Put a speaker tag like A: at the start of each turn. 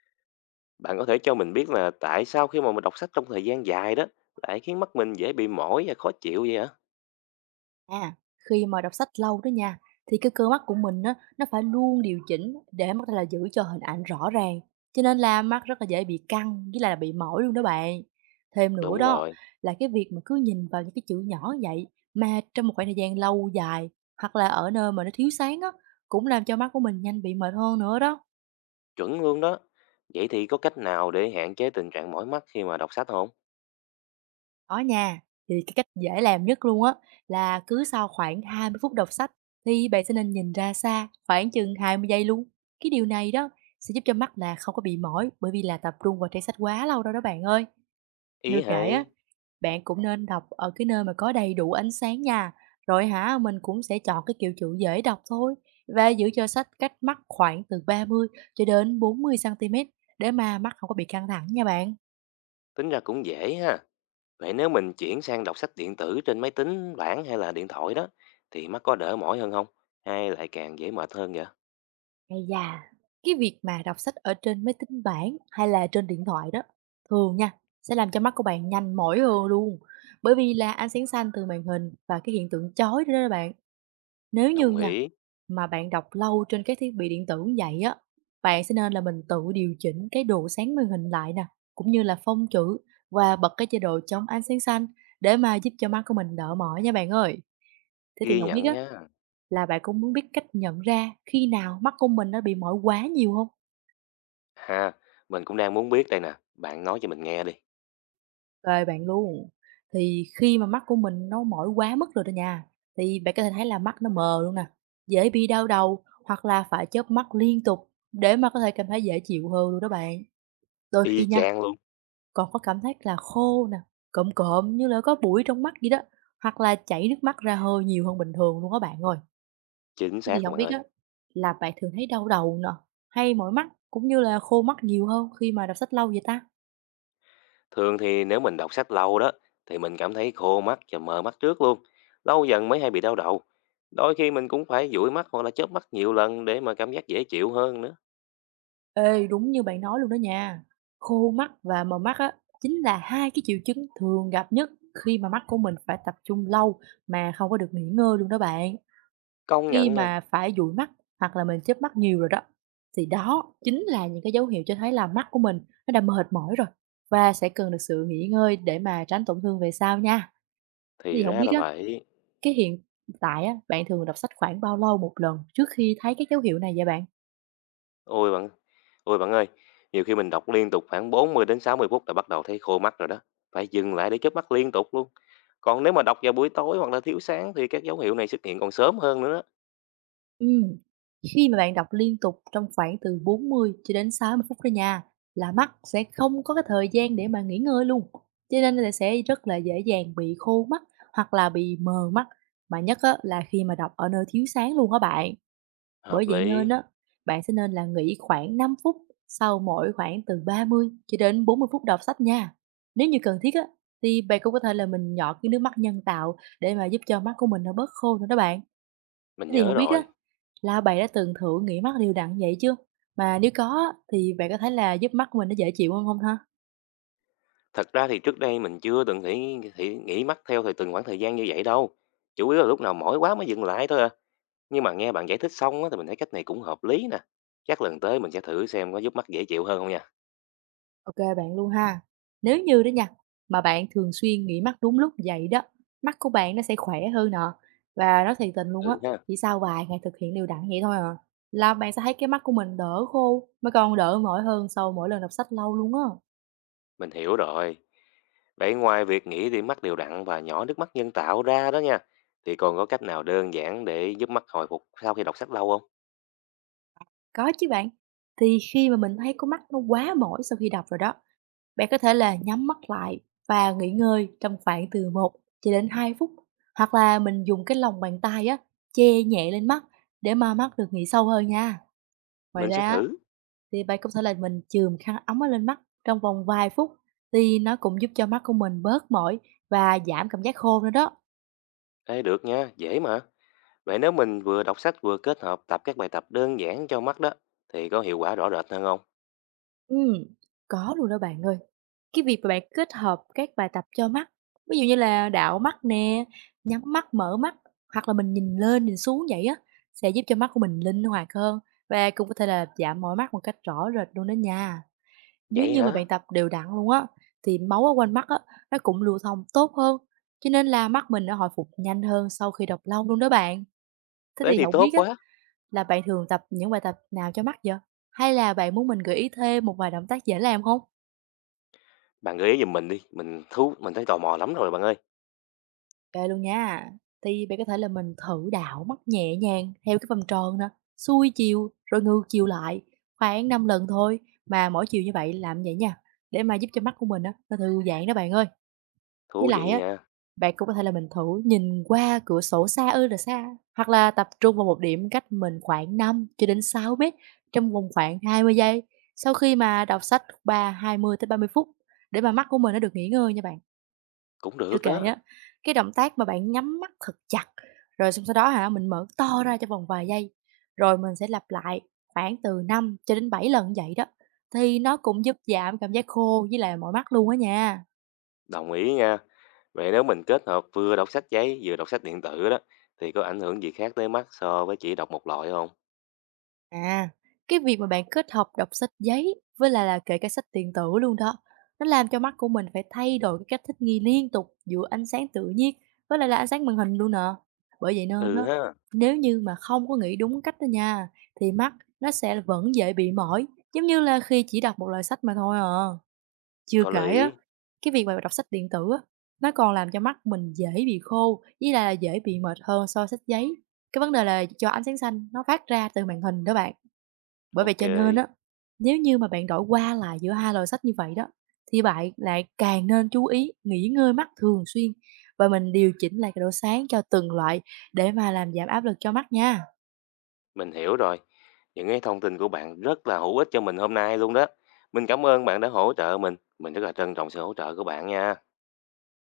A: Bạn có thể cho mình biết là tại sao khi mà mình đọc sách trong thời gian dài đó lại khiến mắt mình dễ bị mỏi và khó chịu vậy hả?
B: À, khi mà đọc sách lâu đó nha, thì cái cơ mắt của mình á, nó phải luôn điều chỉnh để mà có thể là giữ cho hình ảnh rõ ràng. Cho nên là mắt rất là dễ bị căng, với lại là bị mỏi luôn đó bạn. Thêm nữa
A: Đúng
B: đó,
A: rồi,
B: là cái việc mà cứ nhìn vào những cái chữ nhỏ vậy, mà trong một khoảng thời gian lâu dài, hoặc là ở nơi mà nó thiếu sáng á, cũng làm cho mắt của mình nhanh bị mệt hơn nữa đó.
A: chuẩn luôn đó. Vậy thì có cách nào để hạn chế tình trạng mỏi mắt khi mà đọc sách không?
B: Có nha, thì cái cách dễ làm nhất luôn á là cứ sau khoảng 20 phút đọc sách thì bạn sẽ nên nhìn ra xa khoảng chừng 20 giây luôn. Cái điều này đó sẽ giúp cho mắt là không có bị mỏi bởi vì là tập trung vào trang sách quá lâu đâu đó bạn ơi.
A: Ý
B: Chưa kể á,
A: hay,
B: bạn cũng nên đọc ở cái nơi mà có đầy đủ ánh sáng nha. Rồi hả, mình cũng sẽ chọn cái kiểu chữ dễ đọc thôi và giữ cho sách cách mắt khoảng từ 30 cho đến 40 cm để mà mắt không có bị căng thẳng nha bạn.
A: tính ra cũng dễ ha. Vậy nếu mình chuyển sang đọc sách điện tử trên máy tính bảng hay là điện thoại đó thì mắt có đỡ mỏi hơn không? Hay lại càng dễ mệt hơn vậy?
B: Ây da! Cái việc mà đọc sách ở trên máy tính bảng hay là trên điện thoại đó, thường nha, sẽ làm cho mắt của bạn nhanh mỏi hơn luôn, bởi vì là ánh sáng xanh từ màn hình và cái hiện tượng chói đó đó bạn. Nếu như
A: Đồng
B: nha,
A: ý,
B: mà bạn đọc lâu trên các thiết bị điện tử như vậy á, bạn sẽ nên là mình tự điều chỉnh cái độ sáng màn hình lại nè, cũng như là phông chữ và bật cái chế độ chống ánh sáng xanh để mà giúp cho mắt của mình đỡ mỏi nha bạn ơi. Thế thì
A: ghi
B: không biết
A: nhận
B: á,
A: nha.
B: là bạn cũng muốn biết cách nhận ra khi nào mắt của mình nó bị mỏi quá nhiều không?
A: Ha, mình cũng đang muốn biết đây nè. Bạn nói cho mình nghe đi.
B: Rồi bạn luôn, thì khi mà mắt của mình nó mỏi quá mức rồi đó nha, thì bạn có thể thấy là mắt nó mờ luôn nè, dễ bị đau đầu hoặc là phải chớp mắt liên tục để mà có thể cảm thấy dễ chịu hơn luôn đó bạn. Đôi
A: Y
B: khi nha,
A: chang luôn,
B: còn có cảm giác là khô nè, cộm cộm như là có bụi trong mắt vậy đó, hoặc là chảy nước mắt ra hơi nhiều hơn bình thường luôn đó bạn ơi.
A: chính
B: Thế thì
A: xác luôn
B: không
A: bạn
B: biết
A: ơi.
B: á, là bạn thường thấy đau đầu nè, hay mỏi mắt, cũng như là khô mắt nhiều hơn khi mà đọc sách lâu vậy ta?
A: Thường thì nếu mình đọc sách lâu đó thì mình cảm thấy khô mắt và mờ mắt trước luôn. Lâu dần mới hay bị đau đầu. Đôi khi mình cũng phải dụi mắt hoặc là chớp mắt nhiều lần để mà cảm giác dễ chịu hơn nữa.
B: Ê, đúng như bạn nói luôn đó nha, khô mắt và mờ mắt á, chính là hai cái triệu chứng thường gặp nhất khi mà mắt của mình phải tập trung lâu mà không có được nghỉ ngơi luôn đó bạn.
A: Công
B: Khi
A: nhận nha.
B: mà phải dụi mắt hoặc là mình chớp mắt nhiều rồi đó, thì đó chính là những cái dấu hiệu cho thấy là mắt của mình nó đã mệt mỏi rồi và sẽ cần được sự nghỉ ngơi để mà tránh tổn thương về sau nha. Thế
A: Thì
B: thì không
A: ra
B: biết
A: là
B: á.
A: vậy.
B: Cái hiện tại á, bạn thường đọc sách khoảng bao lâu một lần trước khi thấy các dấu hiệu này vậy bạn?
A: Ôi bạn, ôi bạn ơi, nhiều khi mình đọc liên tục khoảng 40 đến 60 phút đã bắt đầu thấy khô mắt rồi đó. Phải dừng lại để chớp mắt liên tục luôn. Còn nếu mà đọc vào buổi tối hoặc là thiếu sáng thì các dấu hiệu này xuất hiện còn sớm hơn nữa đó.
B: Ừm, khi mà bạn đọc liên tục trong khoảng từ 40 cho đến 60 phút đó nha, là mắt sẽ không có cái thời gian để mà nghỉ ngơi luôn. Cho nên là sẽ rất là dễ dàng bị khô mắt hoặc là bị mờ mắt, mà nhất á, là khi mà đọc ở nơi thiếu sáng luôn á bạn. Bởi
A: Hợp
B: vậy
A: lý,
B: nên á, bạn sẽ nên là nghỉ khoảng 5 phút sau mỗi khoảng từ 30 cho đến 40 phút đọc sách nha. Nếu như cần thiết á, thì bạn cũng có thể là mình nhỏ cái nước mắt nhân tạo để mà giúp cho mắt của mình nó bớt khô nữa đó bạn.
A: mình
B: Thế thì
A: nhớ
B: không biết á,
A: rồi.
B: là bạn đã từng thử nghỉ mắt đều đặn vậy chưa? Mà nếu có á, thì bạn có thấy là giúp mắt của mình nó dễ chịu hơn không ha?
A: Thật ra thì trước đây mình chưa từng nghĩ nghĩ nghĩ mắc theo thời từng khoảng thời gian như vậy đâu. Chủ yếu là lúc nào mỏi quá mới dừng lại thôi à. Nhưng mà nghe bạn giải thích xong á, thì mình thấy cách này cũng hợp lý nè. Chắc lần tới mình sẽ thử xem có giúp mắt dễ chịu hơn không nha.
B: OK bạn luôn ha. Nếu như đó nha, mà bạn thường xuyên nghỉ mắt đúng lúc vậy đó, mắt của bạn nó sẽ khỏe hơn nè. Và nói thiệt tình luôn á,
A: Ừ ha,
B: chỉ sau vài ngày thực hiện đều đặn vậy thôi à, là bạn sẽ thấy cái mắt của mình đỡ khô, mà còn đỡ mỏi hơn sau mỗi lần đọc sách lâu luôn á.
A: mình hiểu rồi. Vậy ngoài việc nghĩ đi mắt đều đặn và nhỏ nước mắt nhân tạo ra đó nha, thì còn có cách nào đơn giản để giúp mắt hồi phục sau khi đọc sách lâu không?
B: Có chứ bạn. Thì khi mà mình thấy có mắt nó quá mỏi sau khi đọc rồi đó, bạn có thể là nhắm mắt lại và nghỉ ngơi trong khoảng từ một cho đến 2 phút, hoặc là mình dùng cái lòng bàn tay á, che nhẹ lên mắt để mà mắt được nghỉ sâu hơn nha. Ngoài
A: Mình sẽ
B: ra á,
A: thử.
B: thì bạn cũng thể là mình chườm khăn ấm ở lên mắt trong vòng vài phút thì nó cũng giúp cho mắt của mình bớt mỏi và giảm cảm giác khô nữa đó.
A: Ê, được nha, dễ mà. Vậy nếu mình vừa đọc sách vừa kết hợp tập các bài tập đơn giản cho mắt đó, thì có hiệu quả rõ rệt hơn không?
B: Ừm, có luôn đó bạn ơi. Cái việc mà bạn kết hợp các bài tập cho mắt, ví dụ như là đảo mắt nè, nhắm mắt, mở mắt hoặc là mình nhìn lên, nhìn xuống vậy á, sẽ giúp cho mắt của mình linh hoạt hơn và cũng có thể là giảm mỏi mắt một cách rõ rệt luôn đó nha. Nếu
A: Vậy
B: như mà
A: hả?
B: bạn tập đều đặn luôn á, thì máu ở quanh mắt á, nó cũng lưu thông tốt hơn, cho nên là mắt mình nó hồi phục nhanh hơn sau khi đọc lâu luôn đó bạn. Thế
A: Thế
B: thì
A: thì
B: hổng
A: tốt
B: biết á,
A: quá.
B: là bạn thường tập những bài tập nào cho mắt vậy? Hay là bạn muốn mình gợi ý thêm một vài động tác dễ làm không?
A: Bạn gợi ý giùm mình đi, mình thấy tò mò lắm rồi bạn ơi.
B: Kê luôn nha. Thì bạn có thể là mình thử đảo mắt nhẹ nhàng theo cái vòng tròn nè, xuôi chiều rồi ngược chiều lại, khoảng 5 lần thôi, mà mỗi chiều như vậy làm vậy nha, để mà giúp cho mắt của mình á, nó thư giãn đó bạn ơi. Với
A: Thú
B: lại
A: vị
B: á.
A: nha,
B: Bạn cũng có thể là mình thử nhìn qua cửa sổ xa ơi là xa, hoặc là tập trung vào một điểm cách mình khoảng 5 cho đến 6 mét trong vòng khoảng 20 giây, sau khi mà đọc sách 20 tới 30 phút để mà mắt của mình nó được nghỉ ngơi nha bạn.
A: cũng
B: Chưa
A: được
B: kể
A: đó.
B: á, cái động tác mà bạn nhắm mắt thật chặt, rồi xong sau đó hả, mình mở to ra trong vòng vài giây, rồi mình sẽ lặp lại khoảng từ 5 cho đến 7 lần như vậy đó, thì nó cũng giúp giảm cảm giác khô với lại mỏi mắt luôn á nha.
A: Đồng ý nha. Vậy nếu mình kết hợp vừa đọc sách giấy vừa đọc sách điện tử đó thì có ảnh hưởng gì khác tới mắt so với chỉ đọc một loại không?
B: À, cái việc mà bạn kết hợp đọc sách giấy với lại là kể cả sách điện tử luôn đó, nó làm cho mắt của mình phải thay đổi cái cách thích nghi liên tục giữa ánh sáng tự nhiên với lại là ánh sáng màn hình luôn nè. Bởi vậy nên
A: Ừ
B: đó,
A: ha,
B: nếu như mà không có nghĩ đúng cách đó nha, thì mắt nó sẽ vẫn dễ bị mỏi, giống như là khi chỉ đọc một loại sách mà thôi à. Chưa
A: có
B: kể á,
A: lý.
B: cái việc mà đọc sách điện tử á, nó còn làm cho mắt mình dễ bị khô, với lại là dễ bị mệt hơn so với sách giấy. Cái vấn đề là do ánh sáng xanh nó phát ra từ màn hình đó bạn. Bởi vậy
A: Ok,
B: cho nên á, nếu như mà bạn đổi qua lại giữa hai loại sách như vậy đó, thì bạn lại càng nên chú ý nghỉ ngơi mắt thường xuyên và mình điều chỉnh lại cái độ sáng cho từng loại để mà làm giảm áp lực cho mắt nha.
A: mình hiểu rồi. Những cái thông tin của bạn rất là hữu ích cho mình hôm nay luôn đó. Mình cảm ơn bạn đã hỗ trợ mình. Mình rất là trân trọng sự hỗ trợ của bạn nha.